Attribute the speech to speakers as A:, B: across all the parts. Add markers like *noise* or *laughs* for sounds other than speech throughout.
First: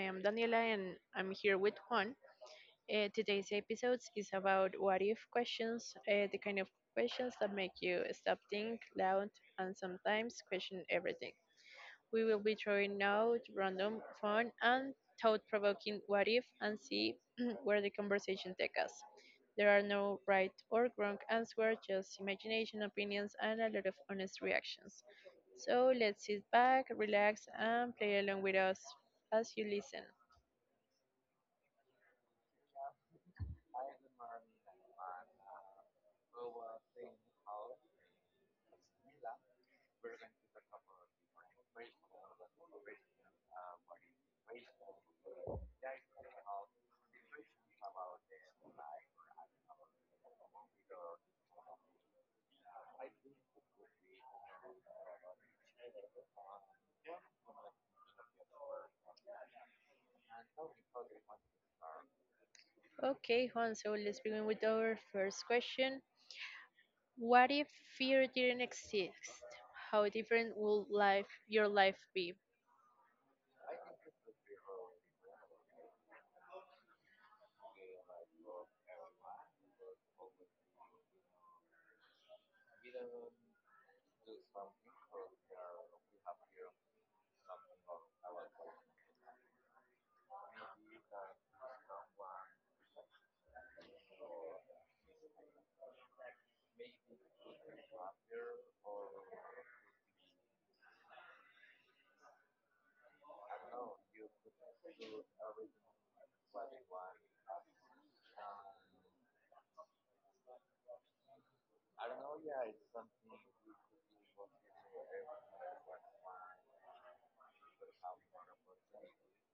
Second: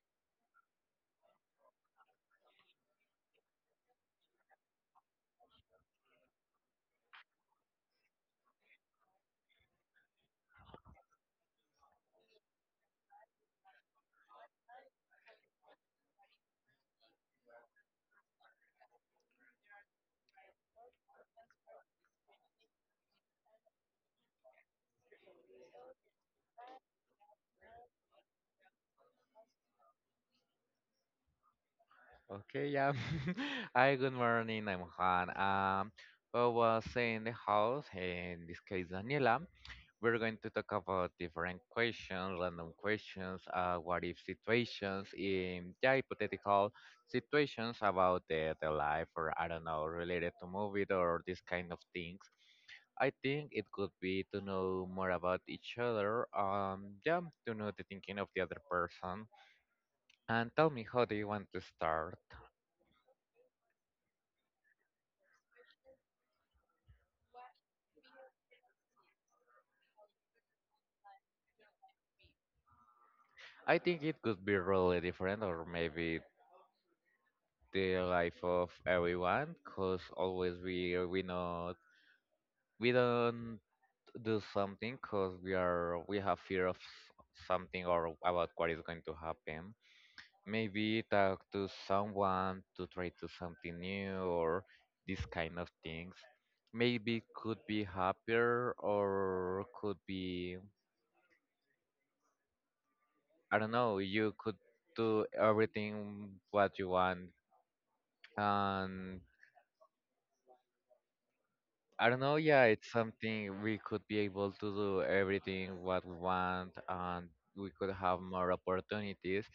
A: am Daniela and I'm here with Juan. Today's episode is about what if questions, the kind of questions that make you stop, think, loud, and sometimes question everything. We will be throwing out random, fun, and thought provoking what if and see *clears throat* where the conversation takes us. There are no right or wrong answer, just imagination, opinions, and a lot of honest reactions. So let's sit back, relax, and play along with us as you listen.
B: Okay, yeah. *laughs* Hi, good morning. I'm Han. Well, was in the house, in this case, Daniela. We're going to talk about different questions, random questions, what if situations, in yeah, hypothetical situations about the life or I don't know, related to movies or this kind of things. I think it could be to know more about each other. Yeah, to know the thinking of the other person. And tell me, how do you want to start?
A: Okay, Juan, so let's begin with our first question. What if fear didn't exist? How different would life your life be?
B: I think it could be really different, or maybe the life of everyone, cause always we don't do something, cause we have fear of something or about what is going to happen. Maybe talk to someone to try to something new or these kind of things. Maybe could be happier or could be I don't know. You could do everything what you want and I don't know. Yeah, it's something we could be able to do everything what we want, and we could have more opportunities.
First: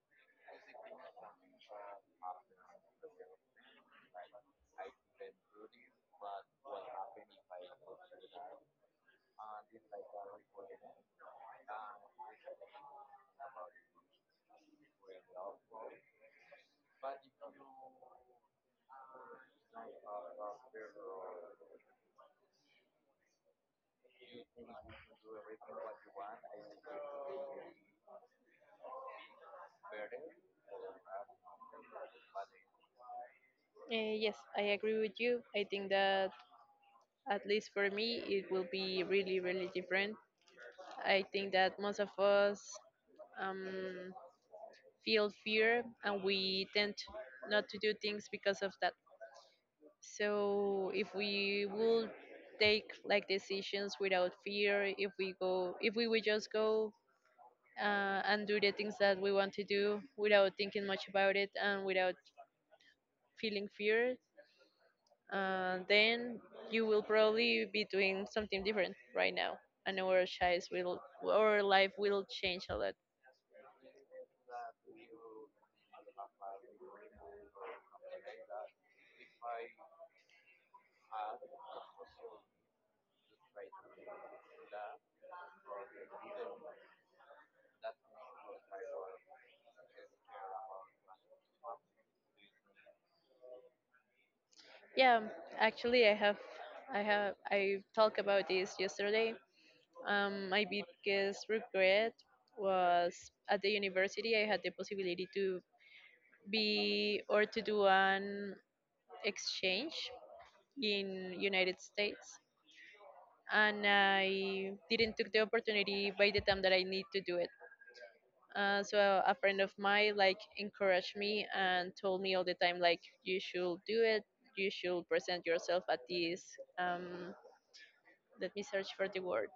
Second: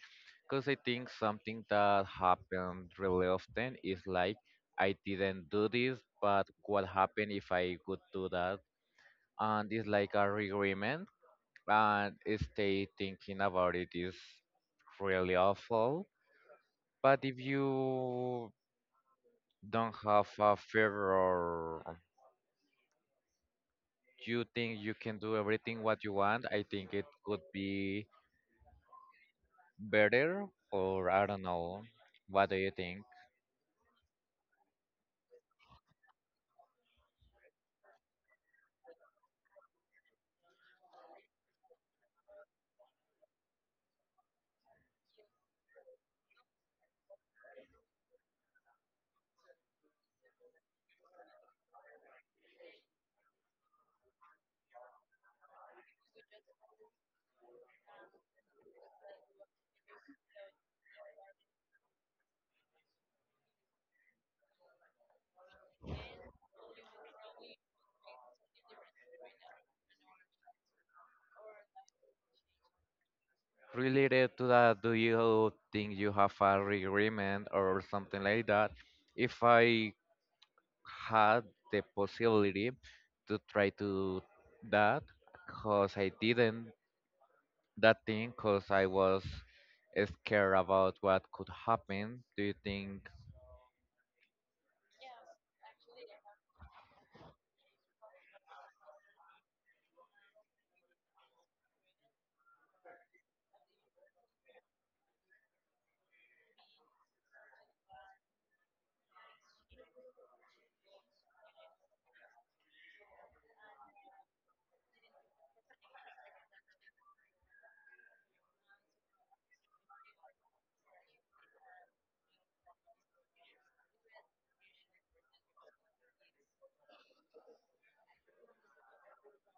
B: Because I think something that happened really often is like I didn't do this, but what happened if I could do that? And it's like a regret, and stay thinking about it is really awful. But if you don't have a favor you think you can do everything what you want, I think it could be better or I don't know. What do you think?
A: Yes, I agree with you. I think that at least for me, it will be really, really different. I think that most of us um, feel fear and we tend not to do things because of that. So if we will take like decisions without fear, if we go, if we would just go and do the things that we want to do without thinking much about it and without feeling fear, then you will probably be doing something different right now, and our lives will our life will change a lot.
B: Related to that, do you think you have a agreement or something like that? If I had the possibility to try to that, cause I didn't that thing, cause I was scared about what could happen. Do you think?
A: Yeah, actually, I talked about this yesterday. My biggest regret was at the university. I had the possibility to be or to do an exchange in United States, and I didn't took the opportunity by the time that I need to do it. So a friend of mine like encouraged me and told me all the time like you should do it. You should present yourself at this. Um, Let me search for the word.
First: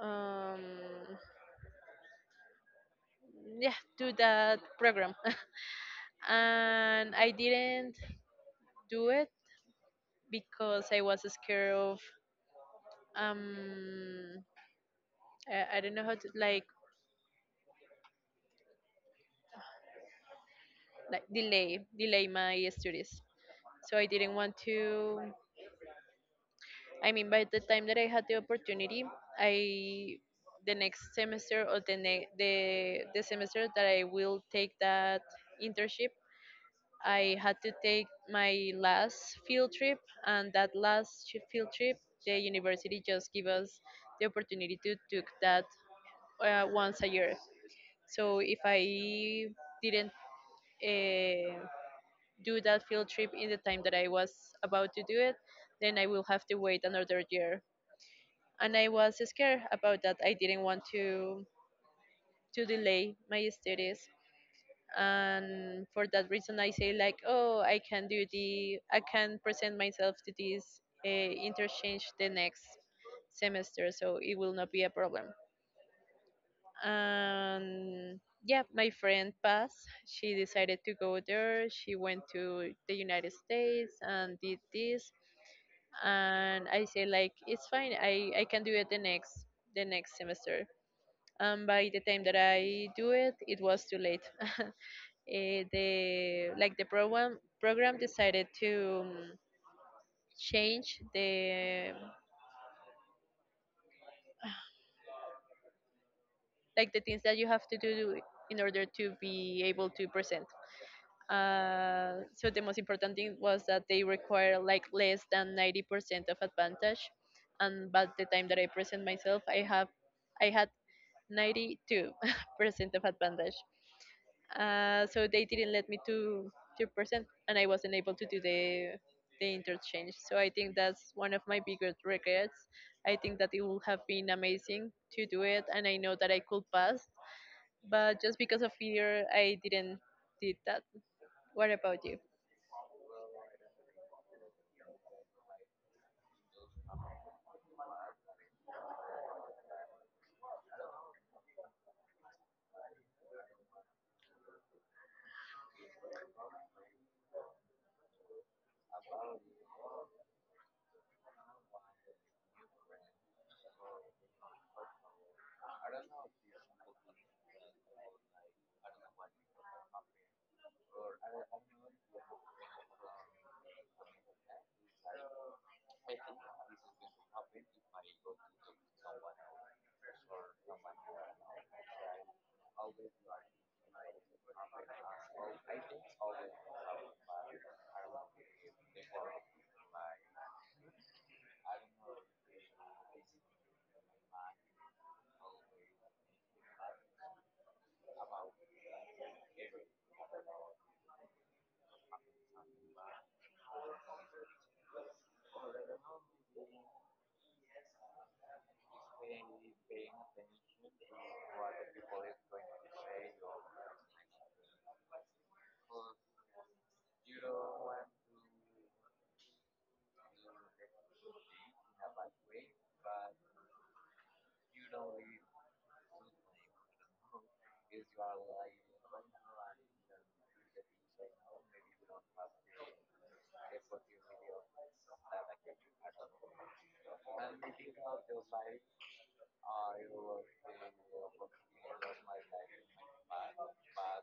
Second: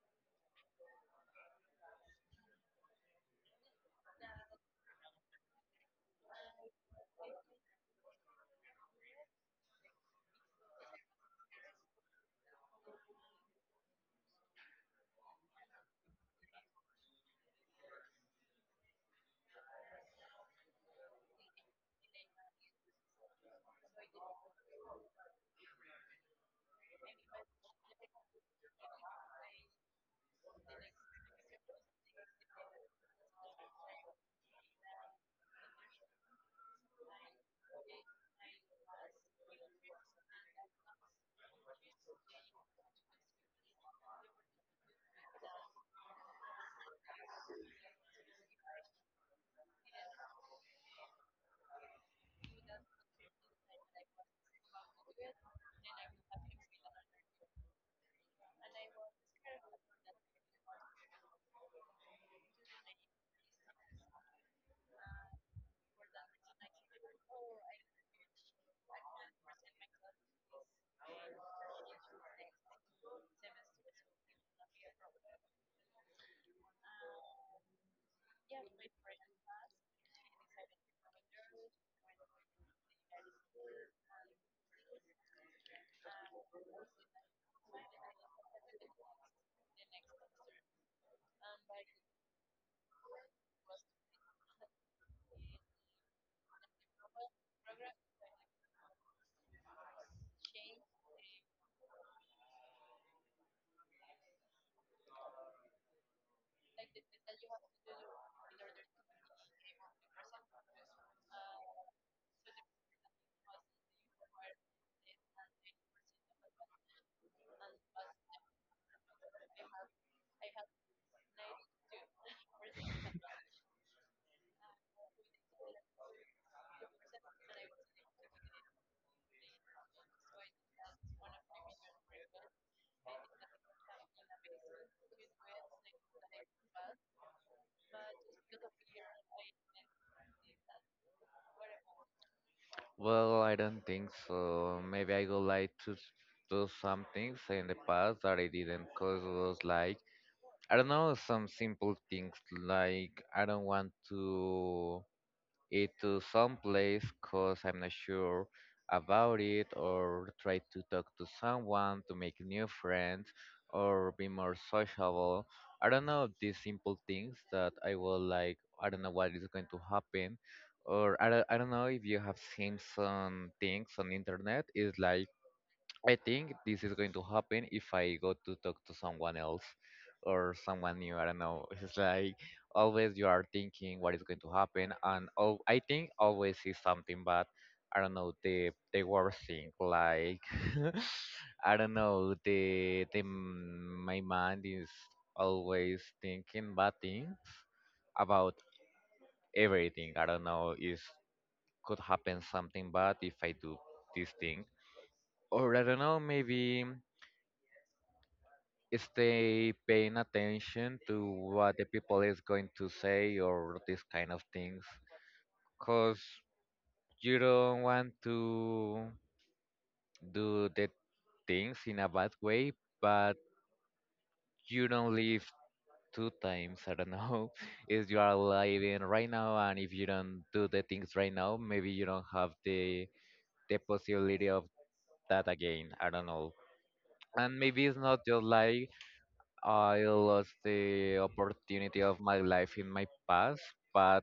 A: Um, yeah, do that program. *laughs* And I didn't do it because I was scared of um I don't know how to like delay my studies. So I didn't want to. I mean, by the time that I had the opportunity, I the next semester or the the semester that I will take that internship, I had to take my last field trip, and that last field trip, the university just give us the opportunity to take that once a year. So if I didn't uh, do that field trip in the time that I was about to do it, then I will have to wait another year, and I was scared about that. I didn't want to delay my studies, and for that reason, I say like, oh, I can do I can present myself to this interchange the next semester, so it will not be a problem. And yeah, my friend Paz, she decided to go there. She went to the United States and did this, and I say like, it's fine. I can do it the next semester, and by the time that I do it, it was too late. *laughs* The like the program decided to change the like the things that you have to do in order to be able to present. So the most important thing was that they require like less than 90% of advantage, and by the time that I present myself, I had 92% *laughs* of advantage. So they didn't let me to present, and I wasn't able to do the interchange. So I think that's one of my biggest regrets. I think that it would have been amazing to do it, and I know that I could pass, but just because of fear, I didn't did that. What about you?
B: Well, I don't think so. Maybe I would like to do some things in the past that I didn't because it was like, I don't know, some simple things like I don't want to it to some place cause I'm not sure about it or try to talk to someone to make new friends or be more sociable. I don't know these simple things that I will like I don't know what is going to happen or I don't know if you have seen some things on internet is like I think this is going to happen if I go to talk to someone else or someone new. I don't know. *laughs* It's like always you are thinking what is going to happen, and oh, I think always is something. But I don't know the worst thing. Like *laughs* I don't know the my mind is always thinking bad things about everything. I don't know if could happen something bad if I do this thing or I don't know, maybe stay paying attention to what the people is going to say or these kind of things because you don't want to do the things in a bad way but you don't live two times. I don't know, *laughs* if you are living right now and if you don't do the things right now maybe you don't have the possibility of that again. I don't know, and maybe it's not just like I lost the opportunity of my life in my past, but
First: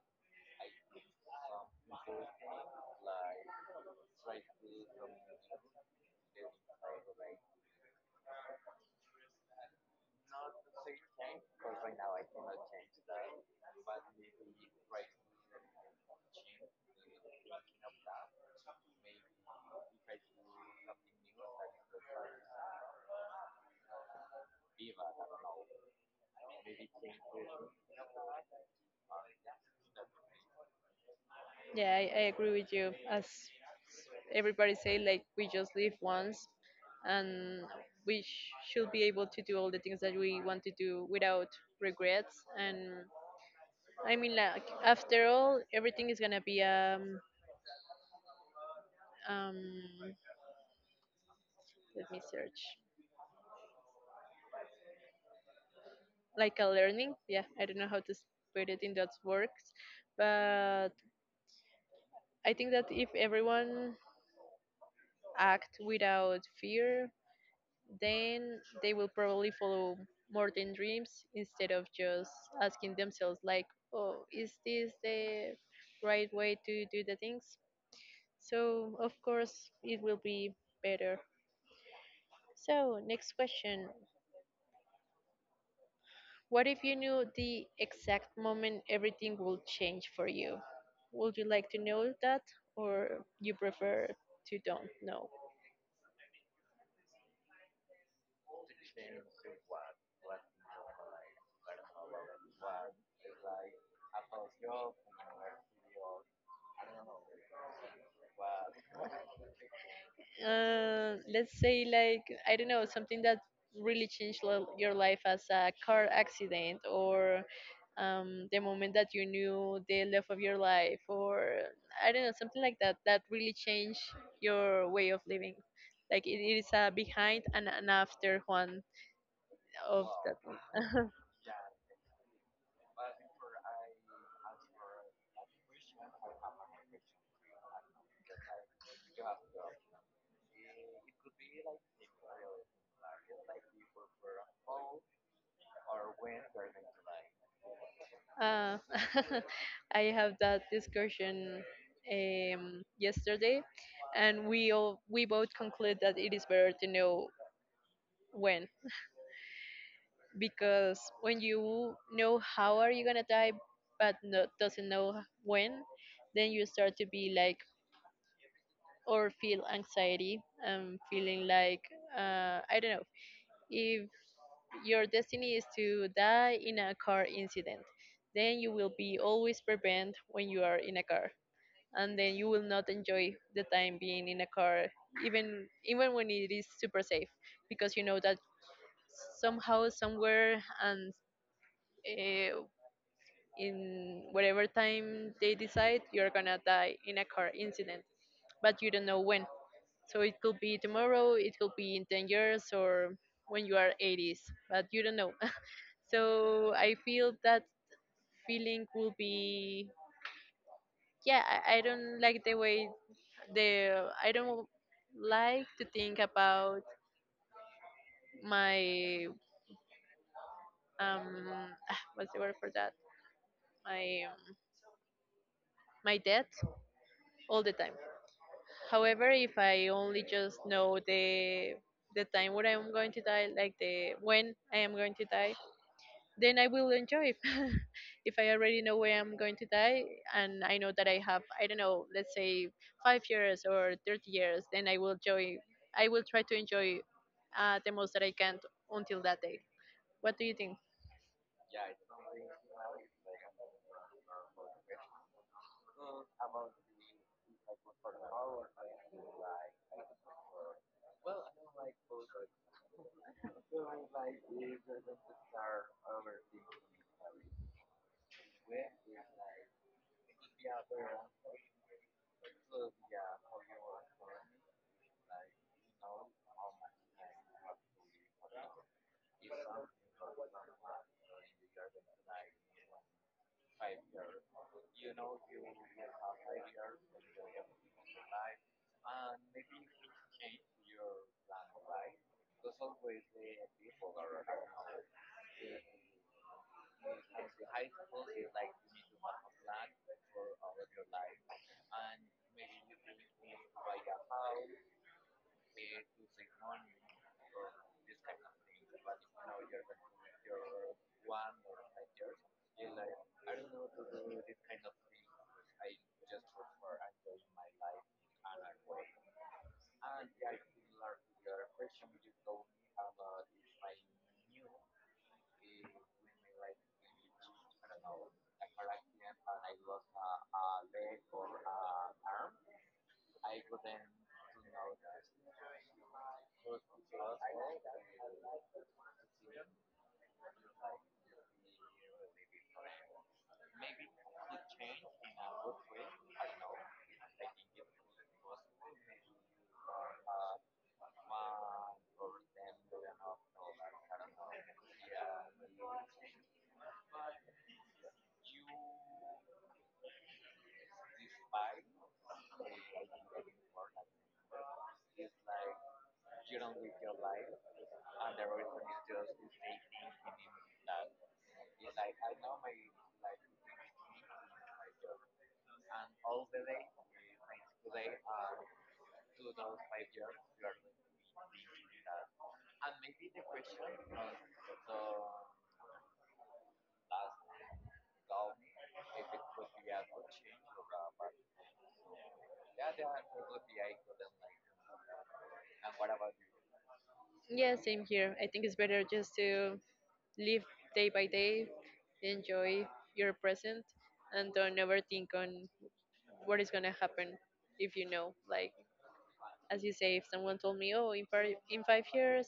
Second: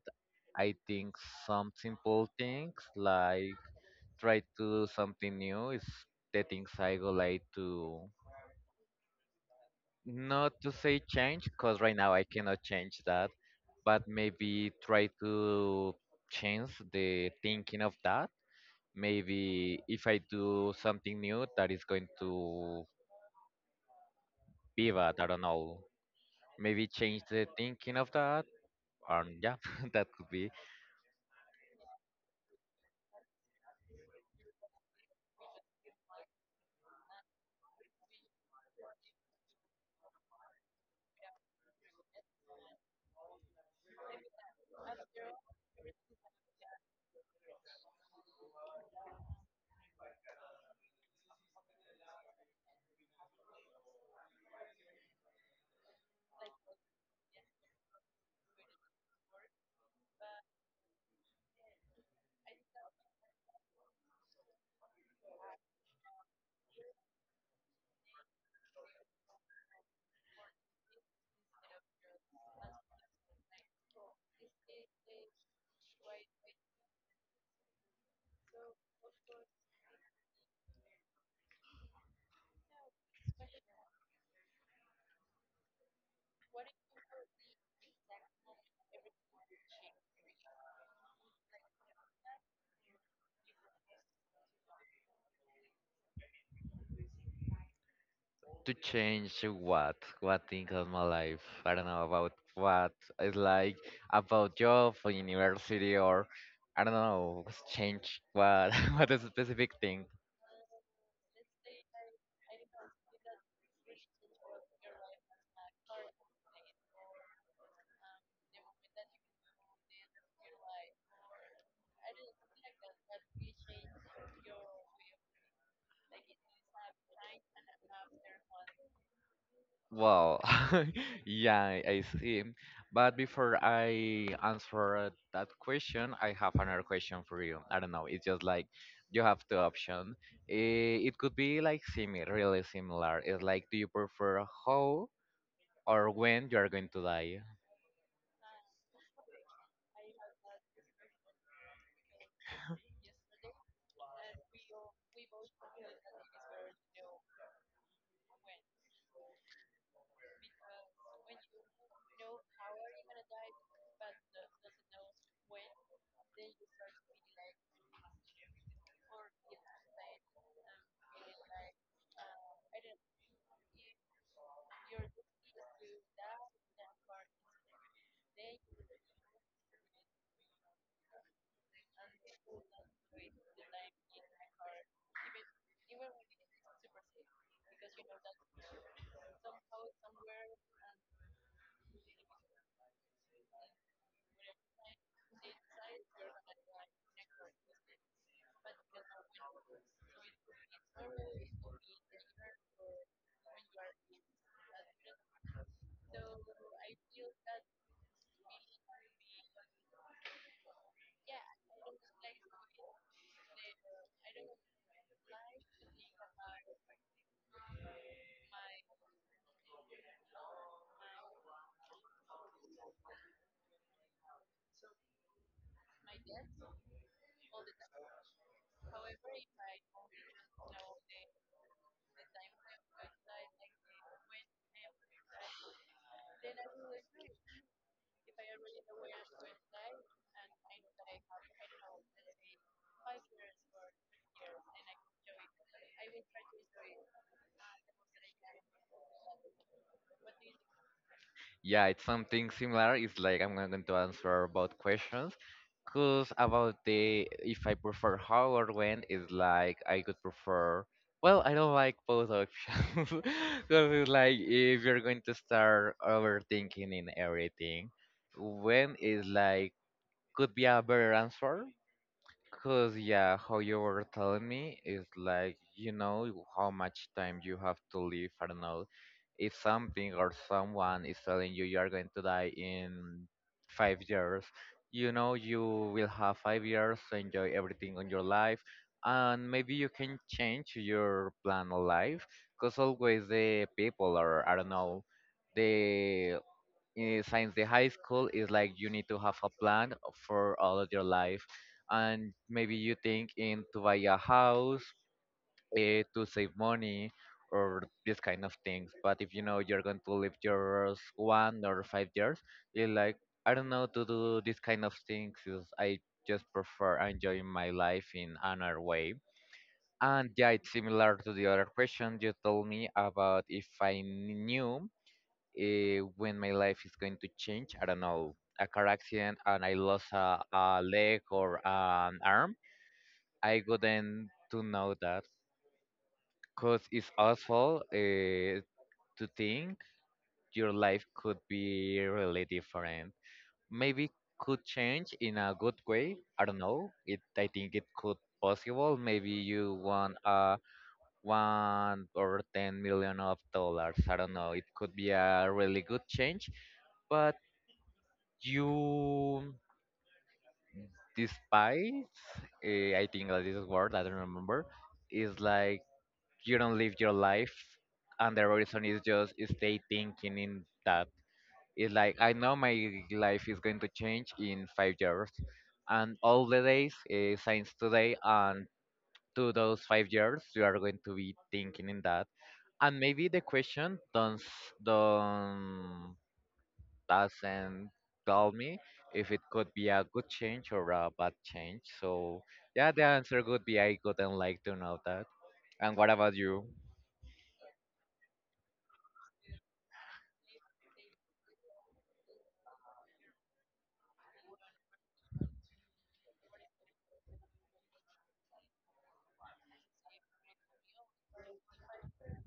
B: I think some simple things like try to do something new is the things I would like to not to say change because right now I cannot change that, but maybe try to change the thinking of that. Maybe if I do something new that is going to pivot, I don't know. Maybe change the thinking of that. And yeah, *laughs* that could be.
A: Yeah, I agree with you. As everybody say, like we just live once, and we should be able to do all the things that we want to do without regrets. And I mean, like after all, everything is gonna be um. Let me search. Like a learning. Yeah, I don't know how to put it in those words, but I think that if everyone act without fear, then they will probably follow more than dreams instead of just asking themselves like, oh, is this the right way to do the things? So of course it will be better. So, next question. What if you knew the exact moment everything will change for you? Would you like to know that, or you prefer to don't know?
B: To change what? What thing of my life? I don't know about what. It's like about job or university or I don't know. What's Change what? *laughs* What is a specific thing?
A: Let's say like I don't know something that really changed your life, as a car accident or the moment that you knew the love of your life, or I don't know, something like that that really changed your way of living. Like it is a behind and an after one of that
B: Well, *laughs*
A: one. *laughs*
B: yeah, I see. But before I answer that question, I have another question for you. I don't know. It's just like you have two options. It could be like similar, really similar. It's like, do you prefer how or when you are going to die?
A: Uh, *laughs* I have that discussion yesterday, and we all, we both conclude that it is better to know when, because when you know how are you gonna die, but no, doesn't know when, then you start to be like or feel anxiety and feeling like, I don't know, if your destiny is to die in a car incident, then you will be always prevent when you are in a car, and then you will not enjoy the time being in a car even when it is super safe, because you know that somehow somewhere and uh, in whatever time they decide you're gonna die in a car incident, but you don't know when. So it could be tomorrow, it could be in 10 years, or when you are 80s, but you don't know. *laughs* So I feel that feeling will be, yeah, I don't like the way the I don't like to think about my um ah, what's the word for that, my my debt all the time. However, if I only just know the time when I'm going to die, like the when I am going to die, then I will enjoy. *laughs* If I already know where I'm going to die, and I know that I have, I don't know, let's say 5 years or 30 years, then I will enjoy. I will try to enjoy the most that I can until that day. What do you think?
B: Yeah, it's something similar. It's like I'm going to answer about questions. Because about the if I prefer how or when is like I could prefer. Well, I don't like both options. *laughs* Because it's like if you're going to start overthinking in everything, when is like could be a better answer. Cause yeah, how you were telling me is like you know how much time you have to live. I don't know if something or someone is telling you you are going to die in 5 years. You know you will have 5 years to enjoy everything on your life, and maybe you can change your plan of life. Cause always the people are I don't know they since the high school is like you need to have a plan for all of your life and maybe you think in to buy a house, to save money or this kind of things but if you know you're going to live yours 1 or 5 years you're like I don't know to do this kind of things 'cause I just prefer enjoying my life in another way and yeah it's similar to the other question you told me about if I knew when my life is going to change. I don't know, a car accident and I lost a leg or an arm. I wouldn't to know that because it's awful to think your life could be really different. Maybe could change in a good way. I don't know. It I think it could possible. Maybe you want 1 or 10 million of dollars. I don't know. It could be a really good change, but you despise, I think that is a word I don't remember, is like you don't live your life and the reason is just stay thinking in that. It's like I know my life is going to change in 5 years and all the days, since today and to those 5 years you are going to be thinking in that. And maybe the question don't s- don't doesn't tell me if it could be a good change or a bad change. So yeah, the answer could be I couldn't like to know that. And what about you?
A: Yeah, same here. I think it's better just to live day by day, enjoy your present, and don't overthink on what is gonna happen if you know. Like as you say, if someone told me, "Oh, 5 years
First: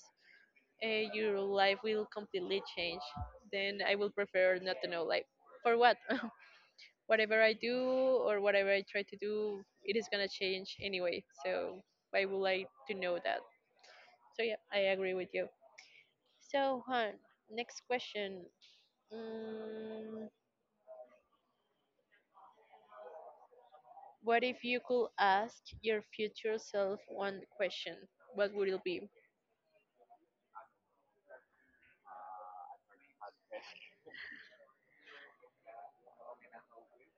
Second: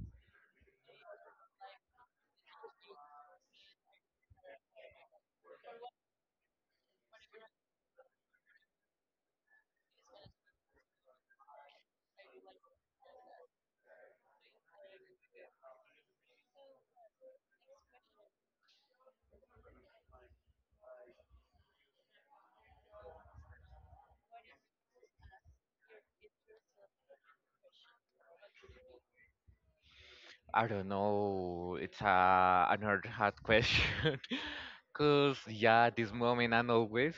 A: your life will completely change," then I will prefer not to know. Like, for what? *laughs* Whatever I do or whatever I try to do, it is gonna change anyway. So why would I to know that? So yeah, I agree with you. So Juan, next question. Mm, what if you could ask your future self one question? What would it be?
B: I don't know. It's a another hard question. *laughs* Cause yeah, this moment and always,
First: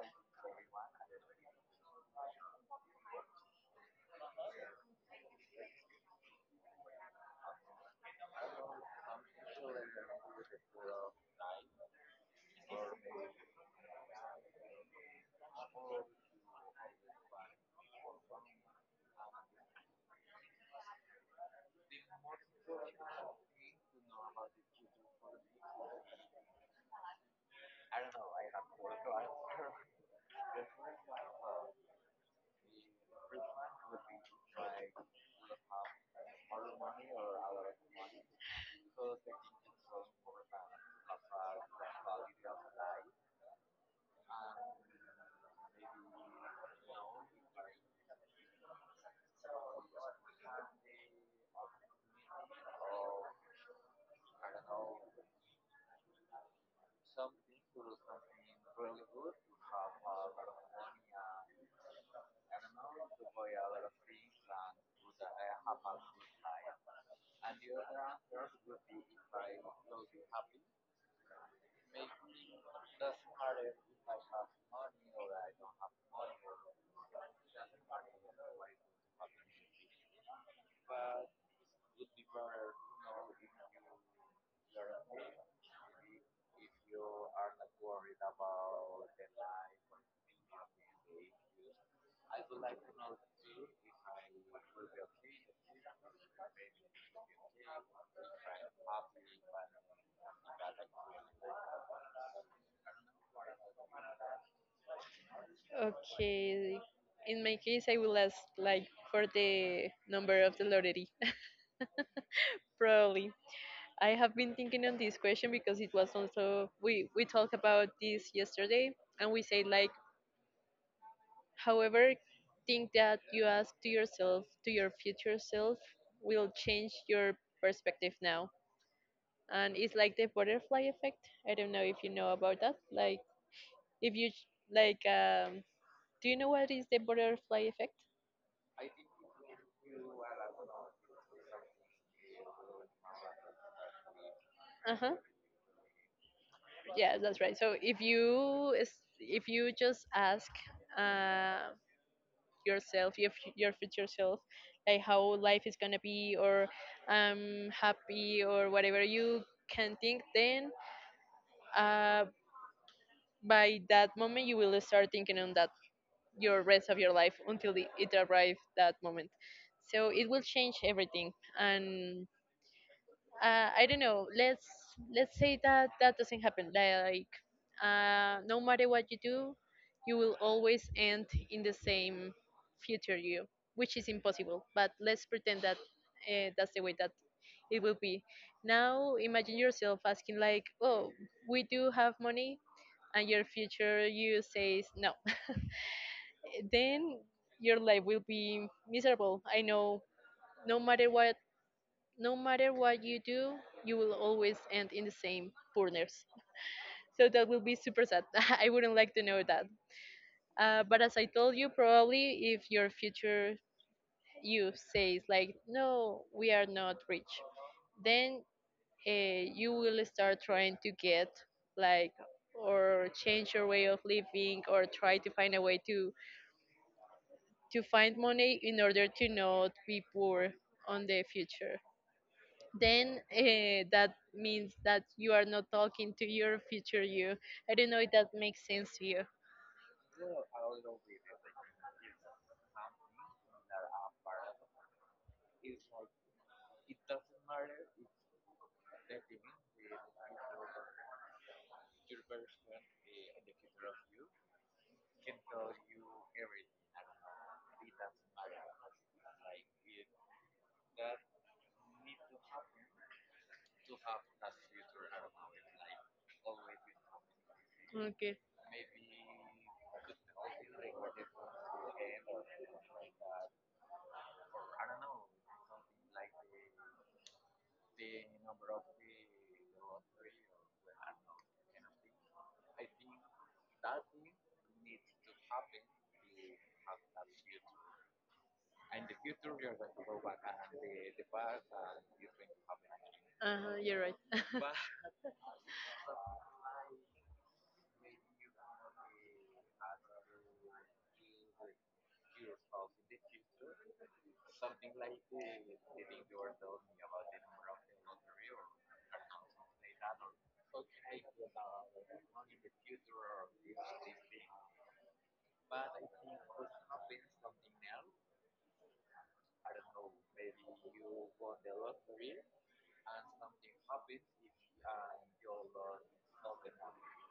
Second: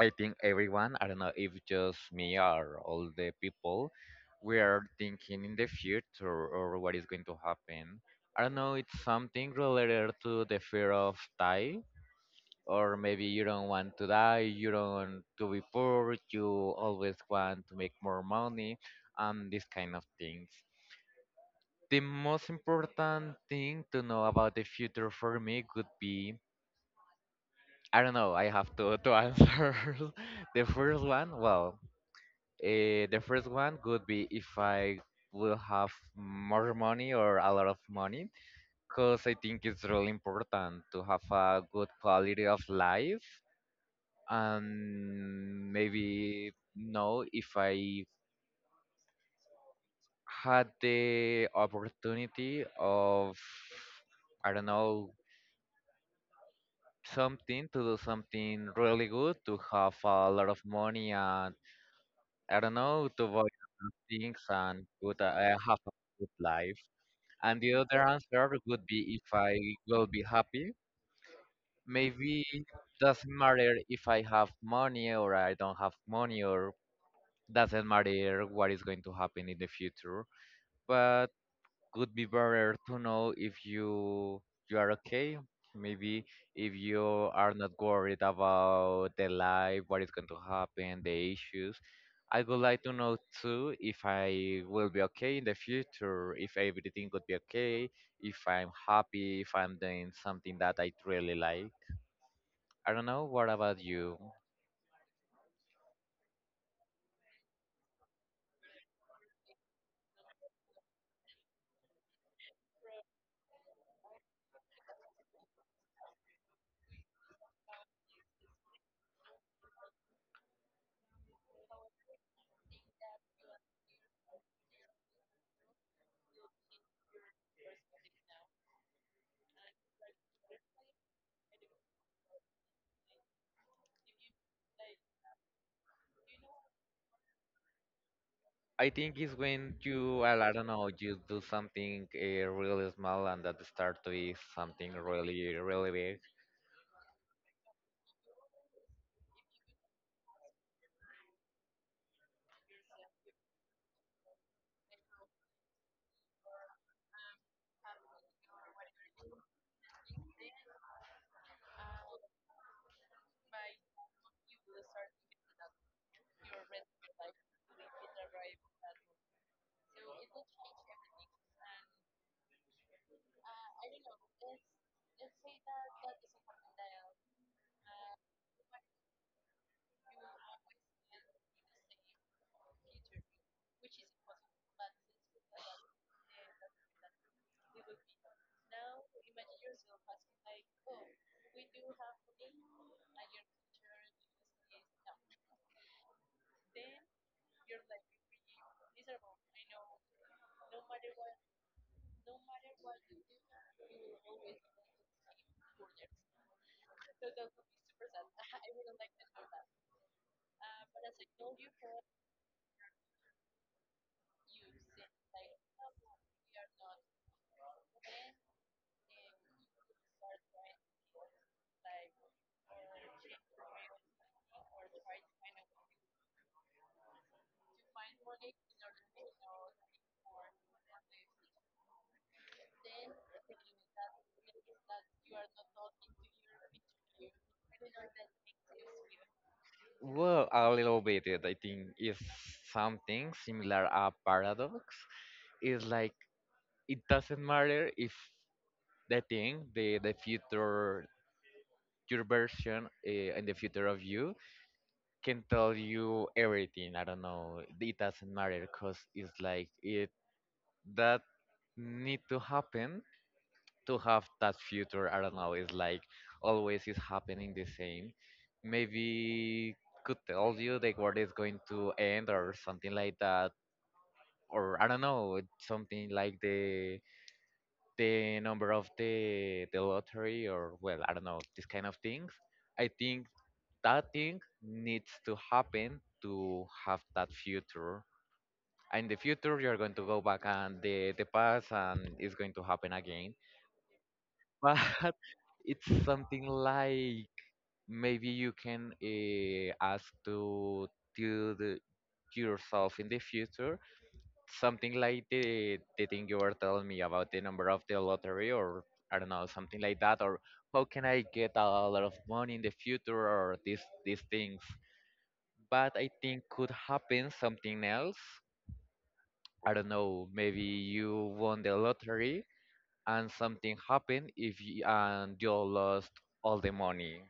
B: I think everyone, I don't know if just me or all the people, we are thinking in the future or what is going to happen. I don't know. It's something related to the fear of die or maybe you don't want to die, you don't to be poor, you always want to make more money and these kind of things. The most important thing to know about the future for me could be I don't know. I have to answer *laughs* the first one well. The first one could be if I will have more money or a lot of money because I think it's really important to have a good quality of life and maybe know if I had the opportunity of I don't know, something to do something really good to have a lot of money and I don't know, to buy some things and good, have a good life. And the other answer would be if I will be happy. Maybe doesn't matter if I have money or I don't have money or doesn't matter what is going to happen in the future but could be better to know if you are okay, maybe if you are not worried about the life, what is going to happen, the issues. I would like to know too if I will be okay in the future, if everything could be okay, if I'm happy, if I'm doing something that I really like. I don't know, what about you?
A: Okay. In my case, I will ask like for the number of the lottery, *laughs* probably. I have been thinking on this question, because it was also we talked about this yesterday, and we say like however think that you ask to yourself to your future self will change your perspective now. And it's like the butterfly effect. I don't know if you know about that. Like if you do you know what is the butterfly effect?
B: I think it's when you, well, I don't know, you do something really small and that start to be something
A: Uh-huh.
B: really, really big.
A: Yeah, that's right. So if you if you just ask uh, yourself, your your future self, like how life is gonna be, or happy, or whatever you can think, then uh, by that moment you will start thinking on that your rest of your life until it arrives that moment. So it will change everything, and I don't know. Let's say that that doesn't happen. Like, no matter what you do, you will always end in the same future you, which is impossible. But let's pretend that that's the way that it will be. Now, imagine yourself asking like, "Oh, we do have money," and your future you says no. *laughs* Then your life will be miserable. I know. No matter what no matter what you do, you will always end in the same burners. So that will be super sad. *laughs* I wouldn't like to know that. But as I told you, probably if your future you says like, no, we are not rich, then uh, you will start trying to get like or change your way of living, or try to find a way to find money in order to not be poor on the future. Then that means that you are not talking to your future you. I don't know if that makes sense to you.
B: Well, a little bit, it, I think, is something similar a paradox. It's like it doesn't matter if the thing, the future, your version, and the future of you can tell you everything. I don't know. It doesn't matter because it's like it that need to happen to have that future. I don't know. It's like always is happening the same.
A: Okay.
B: Maybe could tell you the world is going to end or something like that. Or I don't know, something like the number of the lottery or well, I don't know, this kind of things. I think that thing needs to happen to have that future. And in the future, you're going to go back and the past, and it's going to happen again.
A: Uh-huh, you're right.
B: But *laughs* it's something like maybe you can ask to do yourself in the future, something like the thing you were telling me about the number of the lottery, or I don't know, something like that, or how can I get a lot of money in the future, or these things. But I think could happen something else. I don't know, maybe you won the lottery and something happened if you, and you lost all the money.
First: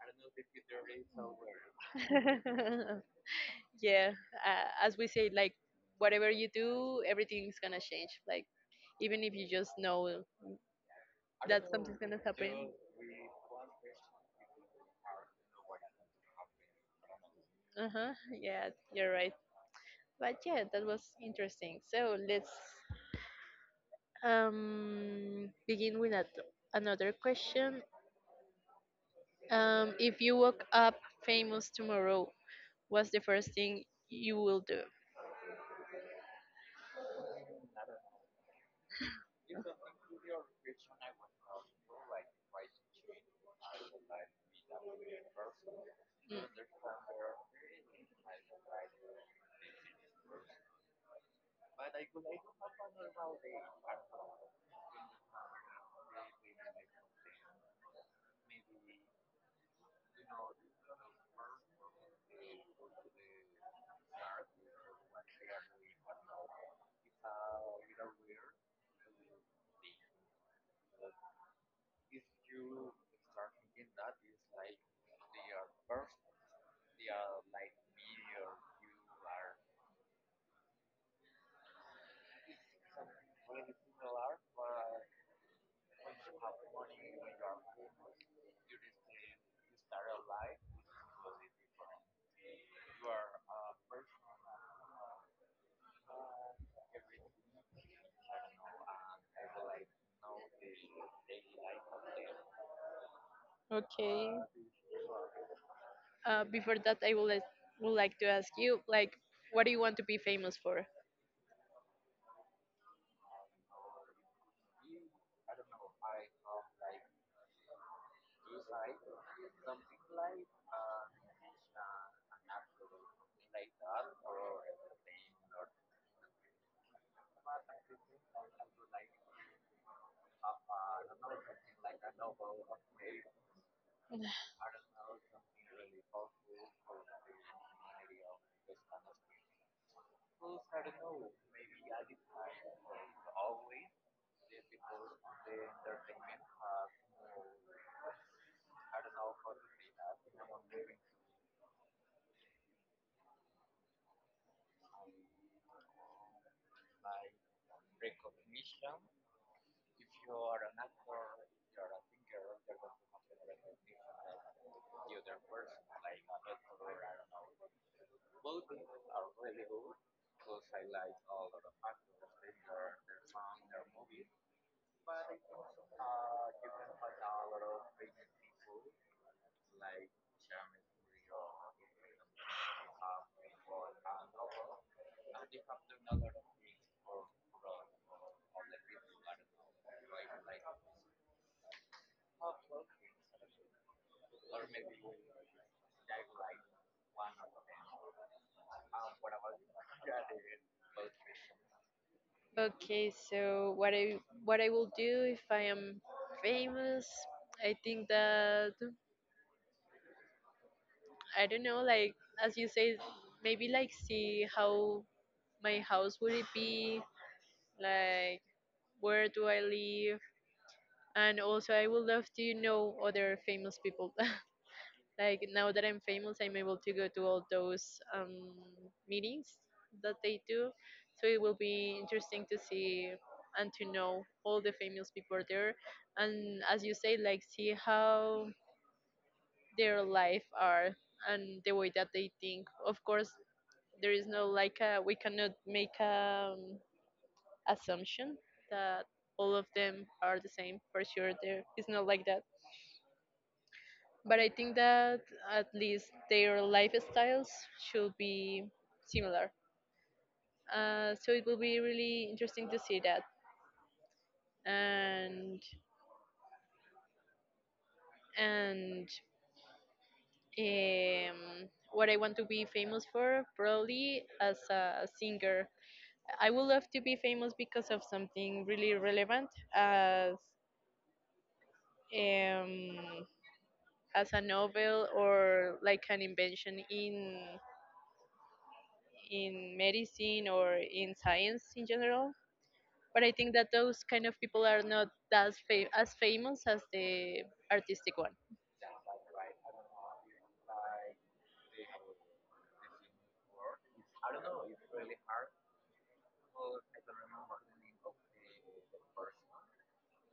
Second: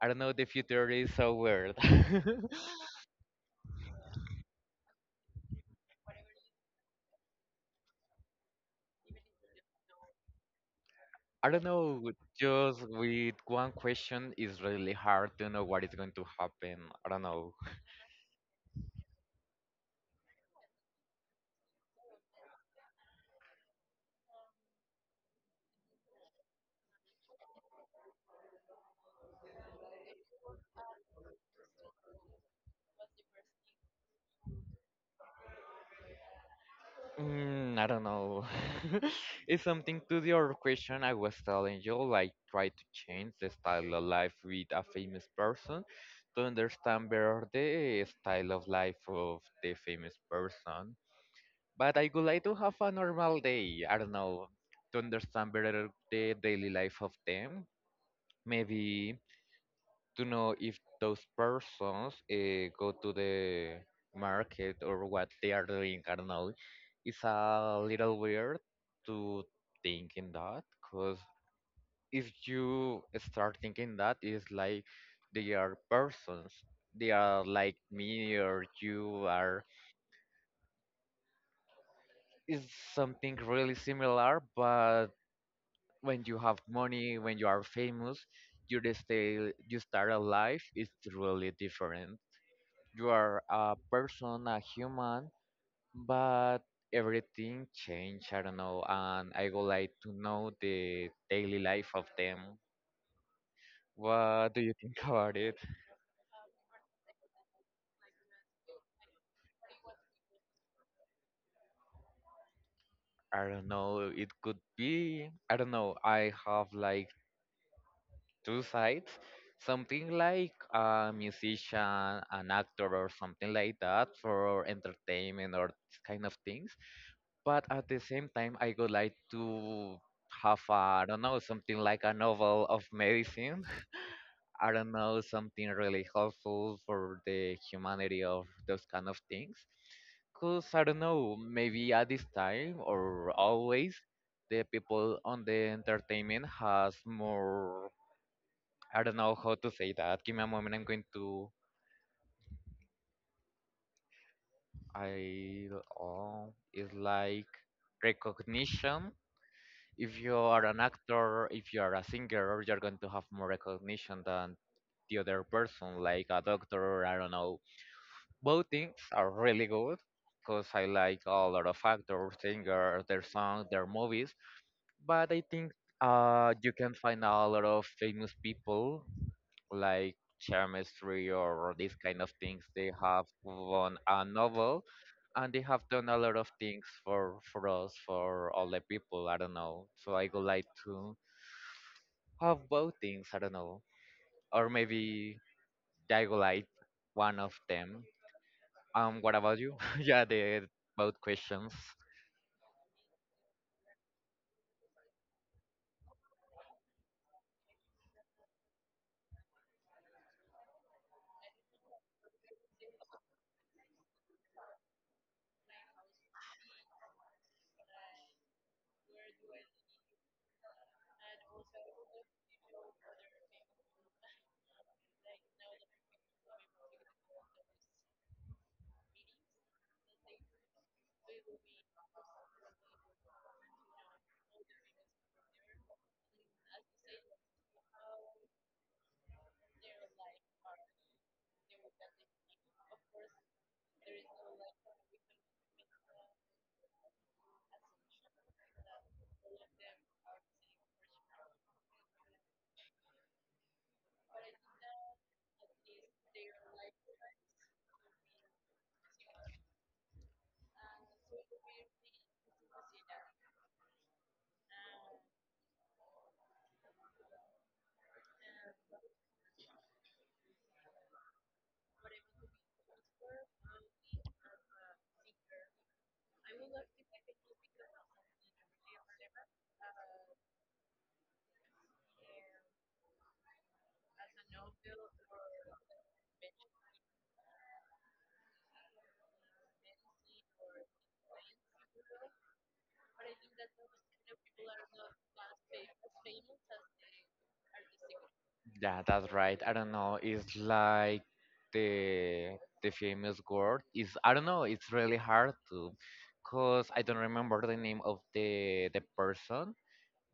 B: I don't know, the future is so weird. *laughs*
A: *laughs* Yeah, as we say, like whatever you do, everything's gonna change. Like even if you just know
B: I
A: that
B: don't
A: something's
B: know,
A: gonna happen.
B: just with one question, it's really hard to know what is going to happen. I don't know.
A: Uh huh. Yeah, you're right. But yeah, that was interesting. So let's begin with that another question. If you woke up famous tomorrow, what's the first thing you will do?
B: I don't know. *laughs* It's something to the other question I was telling you, like try to change the style of life with a famous person
A: Mm.
B: to understand better the style of life of the famous person. But I would like to have a normal day. I don't know, to understand better the daily life of them. Maybe to know if those persons go to the market or what they are doing. I don't know. It's a little weird to think in that, because if you start thinking that, it's like they are persons. They are like me or you are. It's something really similar, but when you have money, when you are famous, your stay, you start a life is really different. You are a person, a human, but everything changed. I don't know, and I would like to know the daily life of them.
A: Okay.
B: What do you think *laughs* about it?
A: Before that, would like to ask you, like, what do you want to be famous for?
B: I don't know. It could be. I don't know. I have like two sides, something like a musician, an actor, or something like that for entertainment or this kind of things, but at the same time I would like to have a, I don't know, something like a novel of medicine. *laughs* I don't know, something really helpful for the humanity of those kind of things. Because I don't know, maybe at this time or always, the people on the entertainment has more, I don't know how to say that. Give me a moment. I'm going to. I Oh, it's like recognition. If you are an actor, if you are a singer, you're going to have more recognition than the other person, like a doctor. I don't know. Both things are really good, because I like a lot of actors, singers, their songs, their movies. But I think you can find a lot of famous people like chemistry or these kind of things. They have won a novel and they have done a lot of things for us, for all the people. I don't know. So I would like to have both things. I don't know, or maybe I would like one of them. What about you? *laughs* Yeah, the both questions.
A: Okay, so what I will do if I am famous, I think that I don't know, like as you say, maybe like see how my house would it be, like where do I live, and also I would love to know other famous people. *laughs* Like now that I'm famous, I'm able to go to all those meetings that they do. So it will be interesting to see and to know all the famous people there, and as you say, like see how their life are and the way that they think. Of course, there is no like we cannot make a assumption that all of them are the same. For sure, there is not like that. But I think that at least their lifestyles should be similar. So it will be really interesting to see that. And and what I want to be famous for, probably as a singer. I would love to be famous because of something really relevant, as um, as a novel or like an invention in medicine or in science in general. But I think that those kind of people are not as as famous as the artistic one.
B: Yeah, that's right. I don't know. It's like the the famous word is, I don't know. It's really hard to, cause I don't remember the name of the person.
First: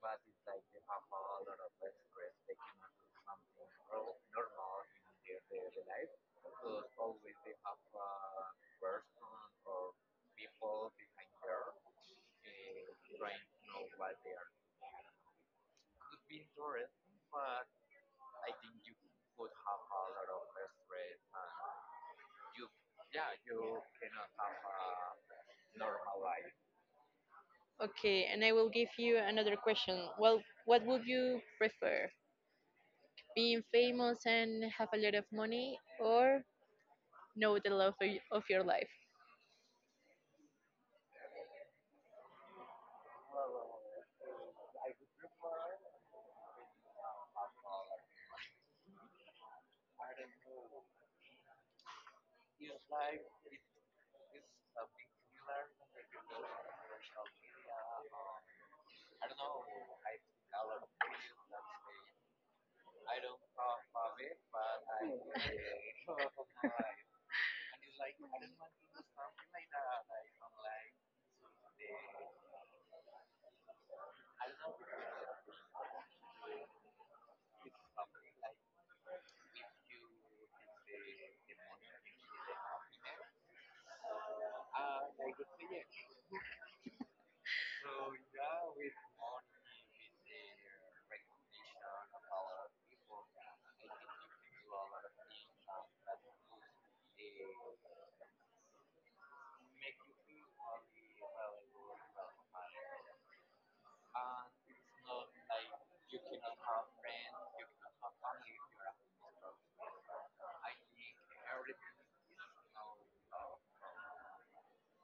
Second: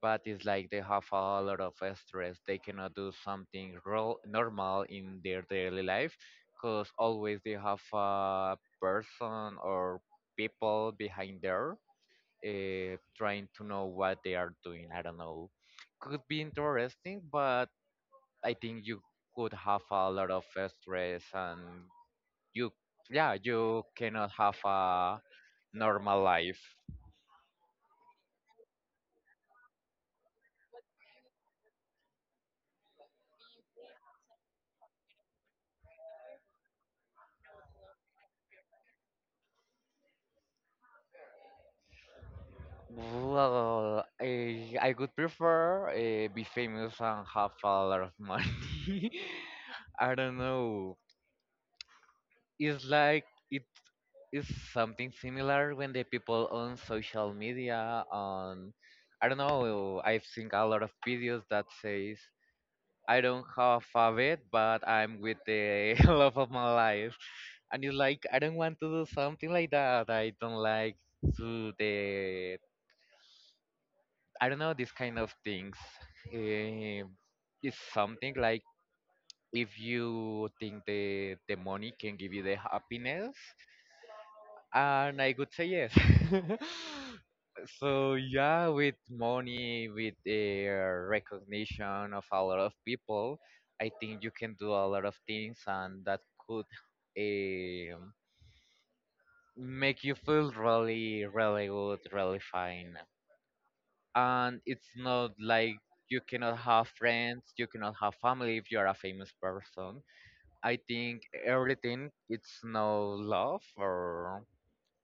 B: But it's like they have a lot of stress. They cannot do something real normal in their daily life, cause always they have a person or people behind there, trying to know what they are doing. I don't know. Could be interesting, but I think you could have a lot of stress and you, yeah, you cannot have a normal life.
A: Okay, and I will give you another question. Well, what would you prefer? Being famous and have a lot of money, or know the love of, of your life?
B: Well, I would prefer be famous and have a lot of money. *laughs* I don't know. It's like it is something similar when the people on social media on, I don't know. I have seen a lot of videos that says I don't have a bed, but I'm with the *laughs* love of my life. And it's like I don't want to do something like that. I don't like to the I don't know, these kind of things. Um, it's something like, if you think the money can give you the happiness, and I could say yes. *laughs* So yeah, with money, with the recognition of a lot of people, I think you can do a lot of things, and that could um make you feel really, really good, really fine. And it's not like you cannot have friends, you cannot have family if you are a famous person. I think everything it's no love or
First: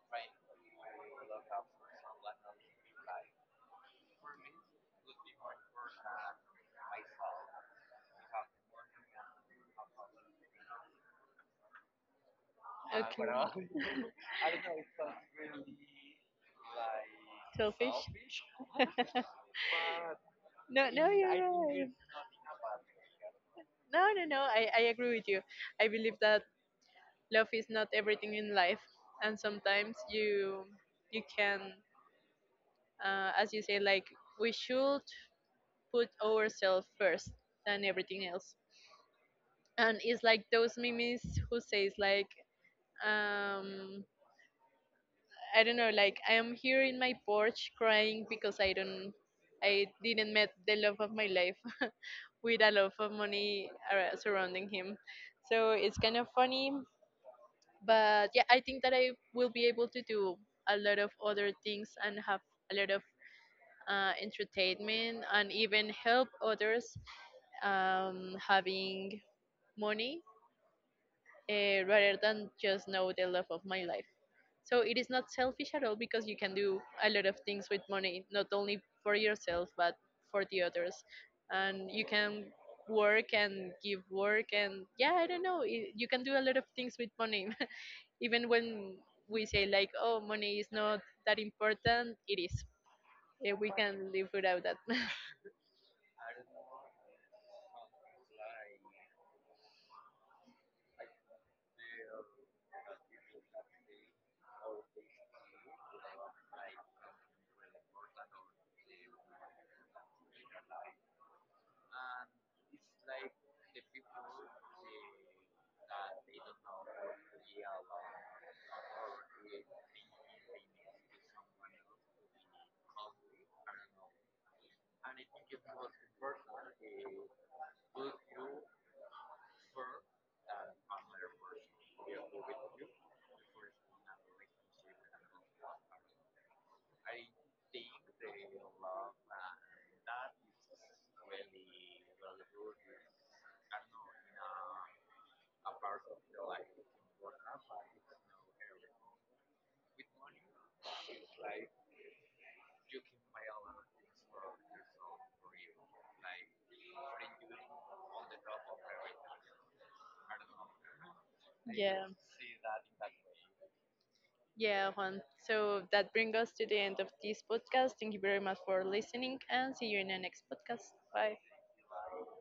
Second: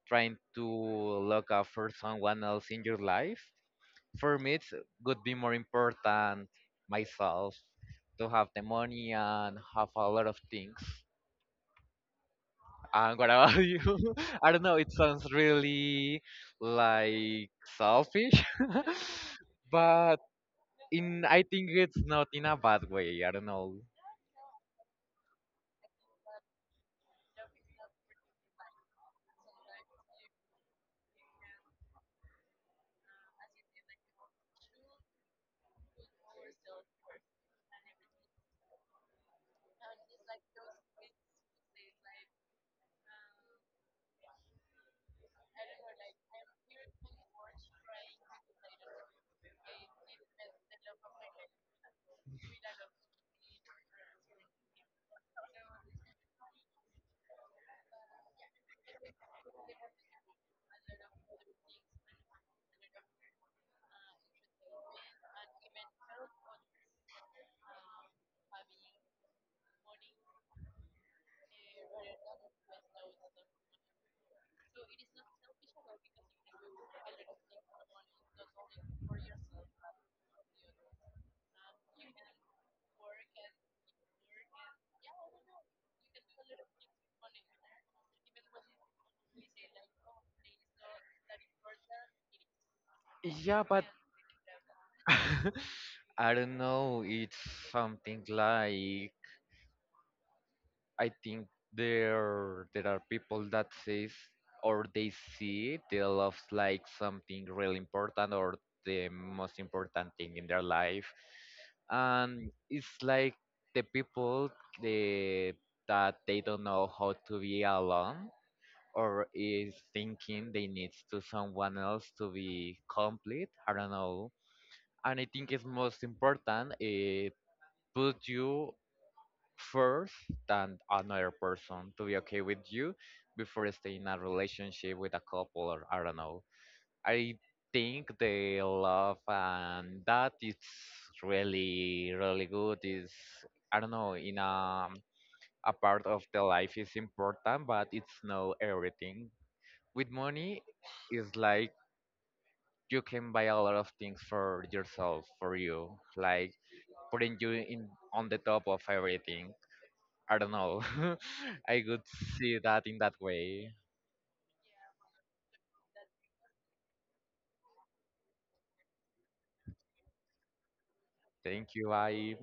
B: trying to look out for someone else in your life. For me, it would be more important myself to have the money and have a lot of things. And what about you?
A: Okay.
B: *laughs* I don't know. It sounds really like
A: *laughs* Selfish?
B: selfish, *laughs*
A: *laughs*
B: but
A: No, no,
B: in
A: you're
B: I think
A: right.
B: it's not in a bad way. I don't know.
A: No, no, no, I agree with you. I believe that love is not everything in life, and sometimes you can, as you say, like we should put ourselves first than everything else. And it's like those memes who says like, um, I don't know, like I am here in my porch crying because I didn't met the love of my life *laughs* with a lot of money surrounding him. So it's kind of funny, but yeah, I think that I will be able to do a lot of other things and have a lot of entertainment, and even help others having money, rather than just know the love of my life. So it is not selfish at all, because you can do a lot of things with money, not only for yourself but for the others, and you can work and give work, and yeah, I don't know, you can do a lot of things with money, *laughs* even when we say like, oh, money is not that important, it is. Eh,
B: Yeah,
A: we
B: but
A: can live without that. *laughs*
B: *laughs* I don't know. It's something like, I think there are people that says or they see their love's like something really important or the most important thing in their life, and it's like the people the that they don't know how to be alone, or is thinking they need to someone else to be complete. I don't know, and I think it's most important. It put you first than another person to be okay with you before staying in a relationship with a couple, or I don't know. I think the love and that is really really good is, I don't know, in a part of the life is important but it's not everything. With money it's like you can buy a lot of things for yourself, for you, like putting you in on the top of everything. I don't know. *laughs* I could
A: Yeah.
B: see that in that way.
A: Yeah, Juan. So that brings us to the end of this podcast. Thank you very much for listening and see you in the next podcast. Bye.
B: Thank you, I.